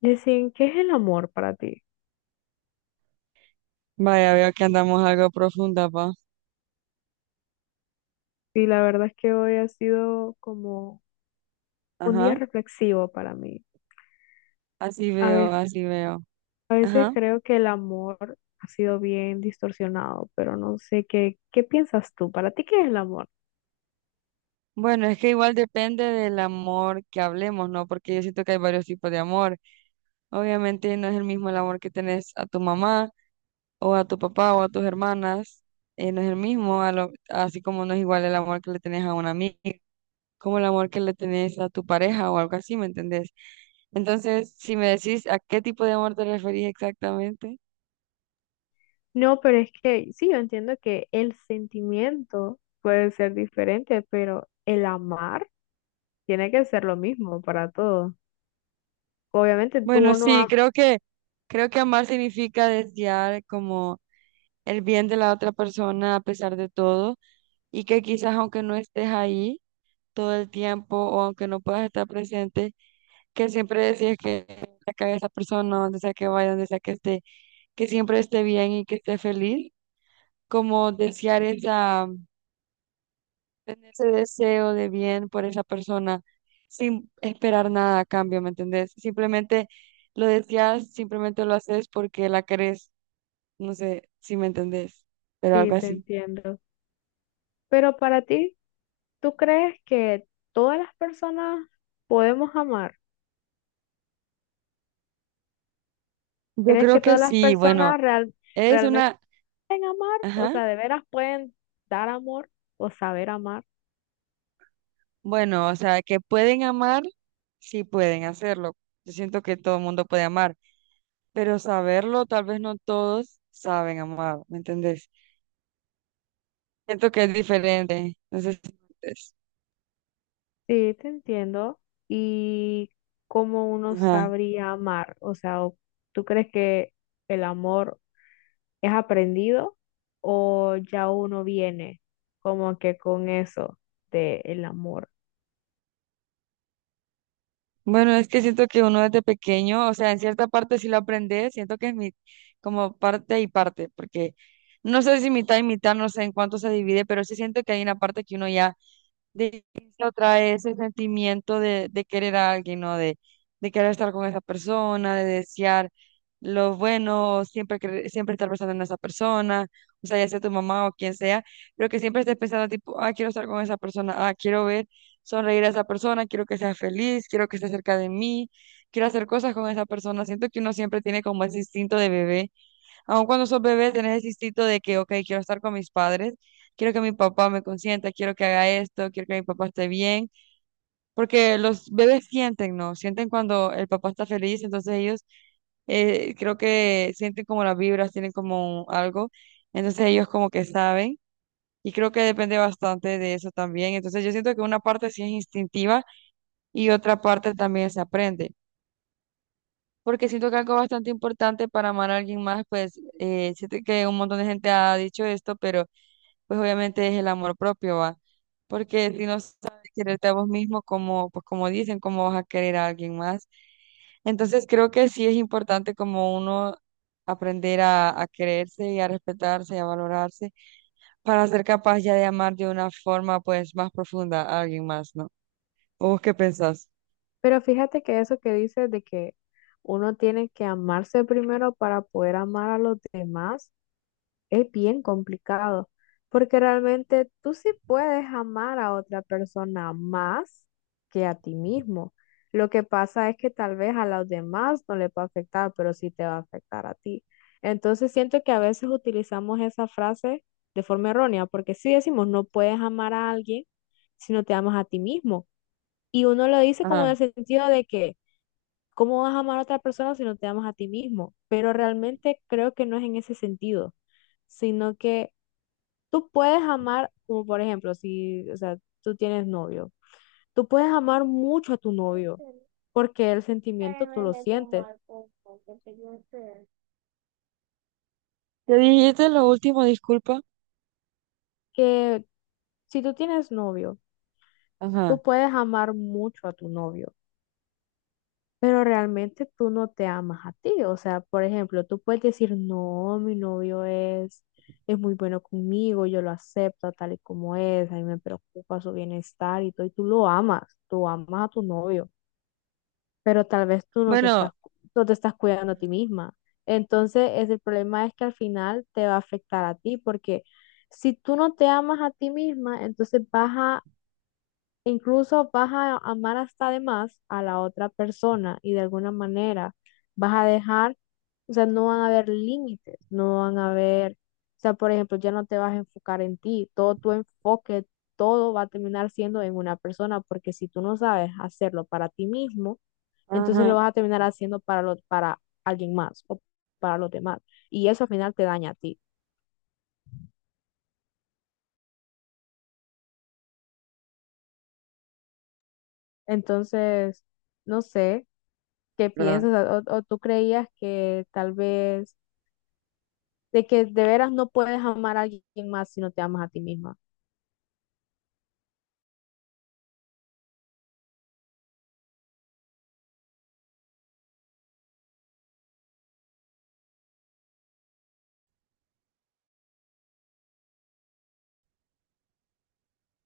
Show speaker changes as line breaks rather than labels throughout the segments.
Yesín, ¿qué es el amor para ti?
Vaya, veo que andamos algo profunda, pa.
Y la verdad es que hoy ha sido como un día
Ajá.
reflexivo para mí.
Así
A
veo,
veces,
así veo.
a veces
Ajá.
creo que el amor ha sido bien distorsionado, pero no sé qué piensas tú. ¿Para ti qué es el amor?
Bueno, es que igual depende del amor que hablemos, ¿no? Porque yo siento que hay varios tipos de amor. Obviamente no es el mismo el amor que tenés a tu mamá o a tu papá o a tus hermanas. No es el mismo, así como no es igual el amor que le tenés a una amiga, como el amor que le tenés a tu pareja o algo así, ¿me entendés? Entonces, si me decís a qué tipo de amor te referís exactamente.
No, pero es que sí, yo entiendo que el sentimiento puede ser diferente, pero el amar tiene que ser lo mismo para todos. Obviamente tú
Bueno,
no
sí,
amas,
creo que amar significa desear como el bien de la otra persona a pesar de todo y que quizás aunque no estés ahí todo el tiempo o aunque no puedas estar presente, que siempre decías que acá esa persona, donde sea que vaya, donde sea que esté, que siempre esté bien y que esté feliz, como desear esa tener ese deseo de bien por esa persona sin esperar nada a cambio, ¿me entendés? Simplemente lo deseas, simplemente lo haces porque la querés, no sé si me entendés, pero
sí,
algo
te
así.
entiendo. Pero para ti. ¿Tú crees que todas las personas podemos amar?
Yo
¿Crees que
creo que
todas las
sí, bueno,
personas real-
es
¿Realmente
una,
pueden amar? O
ajá,
sea, ¿de veras pueden dar amor o saber amar?
bueno, o sea, que pueden amar, sí pueden hacerlo. Yo siento que todo el mundo puede amar, pero saberlo, tal vez no todos saben amar, ¿me entendés? Siento que es diferente, no sé si me entendés.
Sí, te entiendo. ¿Y cómo uno
Ajá.
sabría amar? O sea, ¿o ¿Tú crees que el amor es aprendido o ya uno viene como que con eso del amor?
Bueno, es que siento que uno desde pequeño, o sea, en cierta parte sí lo aprende, siento que es mi, como parte y parte, porque no sé si mitad y mitad, no sé en cuánto se divide, pero sí siento que hay una parte que uno ya de la otra ese sentimiento de querer a alguien, ¿no? De querer estar con esa persona, de desear lo bueno, siempre, siempre estar pensando en esa persona, o sea, ya sea tu mamá o quien sea, pero que siempre estés pensando tipo, ah, quiero estar con esa persona, ah, quiero ver sonreír a esa persona, quiero que sea feliz, quiero que esté cerca de mí, quiero hacer cosas con esa persona. Siento que uno siempre tiene como ese instinto de bebé. Aun cuando sos bebé, tenés el instinto de que, ok, quiero estar con mis padres, quiero que mi papá me consienta, quiero que haga esto, quiero que mi papá esté bien, porque los bebés sienten, ¿no? Sienten cuando el papá está feliz, entonces ellos creo que sienten como las vibras, tienen como algo, entonces ellos como que saben. Y creo que depende bastante de eso también. Entonces yo siento que una parte sí es instintiva y otra parte también se aprende porque siento que algo bastante importante para amar a alguien más, pues siento que un montón de gente ha dicho esto, pero pues obviamente es el amor propio, ¿va? Porque si no sabes quererte a vos mismo, como, pues como dicen, ¿cómo vas a querer a alguien más? Entonces creo que sí es importante como uno aprender a quererse y a respetarse y a valorarse para ser capaz ya de amar de una forma pues más profunda a alguien más, ¿no? ¿O vos qué pensás?
Pero fíjate que eso que dices de que uno tiene que amarse primero para poder amar a los demás es bien complicado, porque realmente tú sí puedes amar a otra persona más que a ti mismo. Lo que pasa es que tal vez a los demás no les va a afectar, pero sí te va a afectar a ti. Entonces siento que a veces utilizamos esa frase de forma errónea, porque sí decimos no puedes amar a alguien si no te amas a ti mismo. Y uno lo dice como en
Ajá.
el sentido de que ¿cómo vas a amar a otra persona si no te amas a ti mismo? Pero realmente creo que no es en ese sentido, sino que tú puedes amar, como por ejemplo, si, o sea, tú tienes novio, tú puedes amar mucho a tu novio, porque el sentimiento tú lo sientes,
¿Te dijiste lo último? Disculpa.
que si tú tienes novio,
Ajá.
tú puedes amar mucho a tu novio. Pero realmente tú no te amas a ti. O sea, por ejemplo, tú puedes decir, no, mi novio es muy bueno conmigo, yo lo acepto tal y como es, a mí me preocupa su bienestar y todo, y tú lo amas, tú amas a tu novio, pero tal vez tú no te
Bueno.
estás, no te estás cuidando a ti misma. Entonces, es, el problema es que al final te va a afectar a ti, porque si tú no te amas a ti misma, entonces vas a e incluso vas a amar hasta de más a la otra persona y de alguna manera vas a dejar, o sea, no van a haber límites, no van a haber, o sea, por ejemplo, ya no te vas a enfocar en ti, todo tu enfoque, todo va a terminar siendo en una persona, porque si tú no sabes hacerlo para ti mismo, entonces lo
Ajá,
vas a terminar haciendo para alguien más o para los demás. Y eso al final te daña a ti. Entonces, no sé qué
¿verdad?
piensas o tú creías que tal vez de que de veras no puedes amar a alguien más si no te amas a ti misma.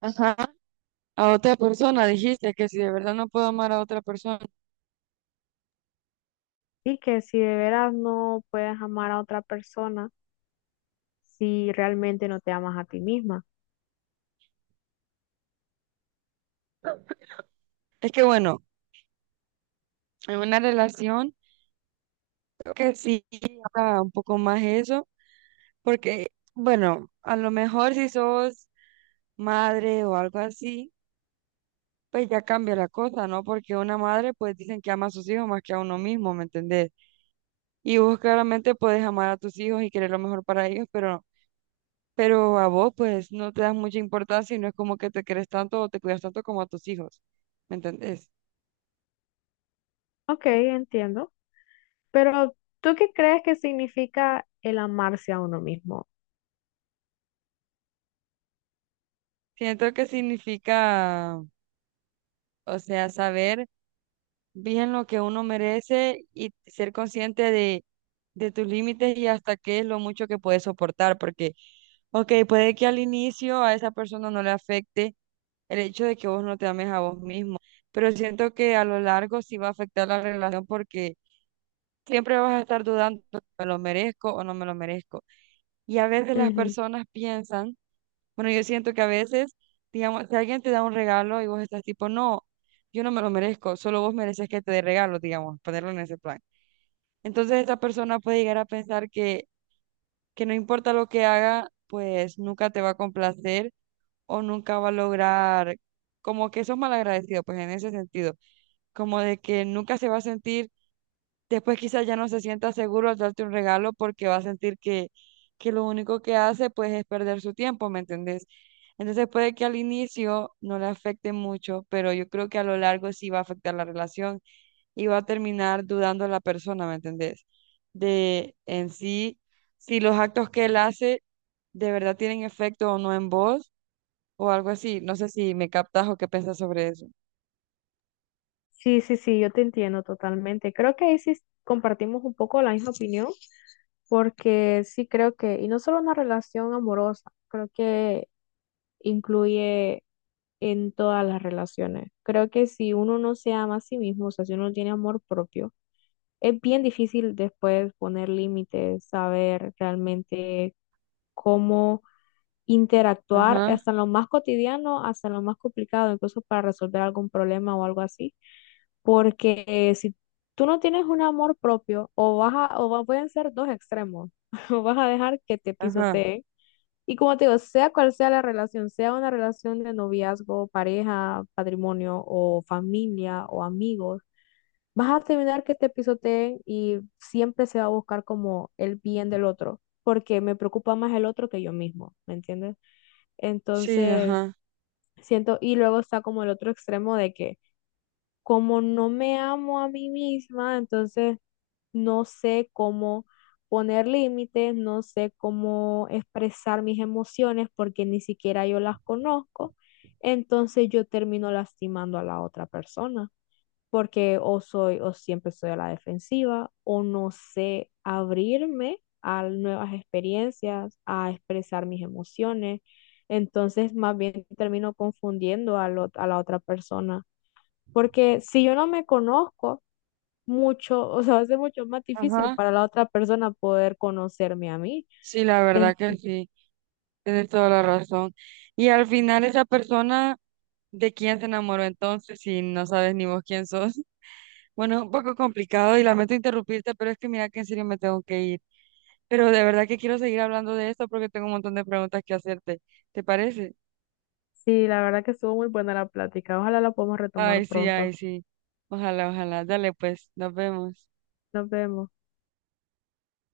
Ajá. A otra persona dijiste que si de verdad no puedo amar a otra persona.
Y que si de veras no puedes amar a otra persona si realmente no te amas a ti misma.
Es que bueno, en una relación creo que sí está un poco más eso, porque bueno, a lo mejor si sos madre o algo así, pues ya cambia la cosa, ¿no? Porque una madre, pues dicen que ama a sus hijos más que a uno mismo, ¿me entendés? Y vos claramente puedes amar a tus hijos y querer lo mejor para ellos, pero a vos pues no te das mucha importancia y no es como que te querés tanto o te cuidas tanto como a tus hijos, ¿me entendés?
Ok, entiendo. Pero ¿tú qué crees que significa el amarse a uno mismo?
Siento que significa, o sea, saber bien lo que uno merece y ser consciente de tus límites y hasta qué es lo mucho que puedes soportar, porque, ok, puede que al inicio a esa persona no le afecte el hecho de que vos no te ames a vos mismo, pero siento que a lo largo sí va a afectar la relación porque siempre vas a estar dudando, si ¿me lo merezco o no me lo merezco? Y a veces las
Ujú.
personas piensan, bueno, yo siento que a veces, digamos, si alguien te da un regalo y vos estás tipo, no, yo no me lo merezco, solo vos mereces que te dé regalo, digamos, ponerlo en ese plan. Entonces esa persona puede llegar a pensar que no importa lo que haga, pues nunca te va a complacer o nunca va a lograr, como que sos malagradecido, pues en ese sentido, como de que nunca se va a sentir. Después quizás ya no se sienta seguro al darte un regalo porque va a sentir que lo único que hace pues es perder su tiempo, ¿me entendés? Entonces puede que al inicio no le afecte mucho, pero yo creo que a lo largo sí va a afectar la relación y va a terminar dudando la persona, ¿me entendés? De en sí, si los actos que él hace de verdad tienen efecto o no en vos o algo así. No sé si me captas o qué piensas sobre eso.
Sí, sí, sí, yo te entiendo totalmente. Creo que ahí sí compartimos un poco la misma opinión, porque sí creo que, y no solo una relación amorosa, creo que incluye en todas las relaciones. Creo que si uno no se ama a sí mismo, o sea, si uno no tiene amor propio, es bien difícil después poner límites, saber realmente cómo interactuar
Ajá,
hasta en lo más cotidiano, hasta en lo más complicado, incluso para resolver algún problema o algo así. Porque si tú no tienes un amor propio, o vas a- o va- pueden ser dos extremos, o vas a dejar que te
ajá,
pisoteen y como te digo, sea cual sea la relación, sea una relación de noviazgo, pareja, patrimonio o familia o amigos, vas a terminar que te pisoteen y siempre se va a buscar como el bien del otro, porque me preocupa más el otro que yo mismo, ¿me entiendes?
sí,
Entonces,
ajá,
siento, y luego está como el otro extremo de que como no me amo a mí misma, entonces no sé cómo poner límites, no sé cómo expresar mis emociones porque ni siquiera yo las conozco, entonces yo termino lastimando a la otra persona porque o siempre soy a la defensiva o no sé abrirme a nuevas experiencias, a expresar mis emociones. Entonces, más bien termino confundiendo a, a la otra persona, porque si yo no me conozco, mucho, o sea, va a ser mucho más difícil
ajá,
para la otra persona poder conocerme a mí.
sí, la verdad
En-
que sí. Tienes toda la razón. Y al final esa persona ¿de quién se enamoró entonces si no sabes ni vos quién sos? Bueno, un poco complicado y lamento interrumpirte, pero es que mira que en serio me tengo que ir. Pero de verdad que quiero seguir hablando de esto porque tengo un montón de preguntas que hacerte. ¿Te parece?
sí, la verdad que estuvo muy buena la plática. Ojalá la podamos retomar
Ay, sí, ay,
pronto.
sí. Ojalá, ojalá. Dale, pues, nos vemos.
Nos vemos.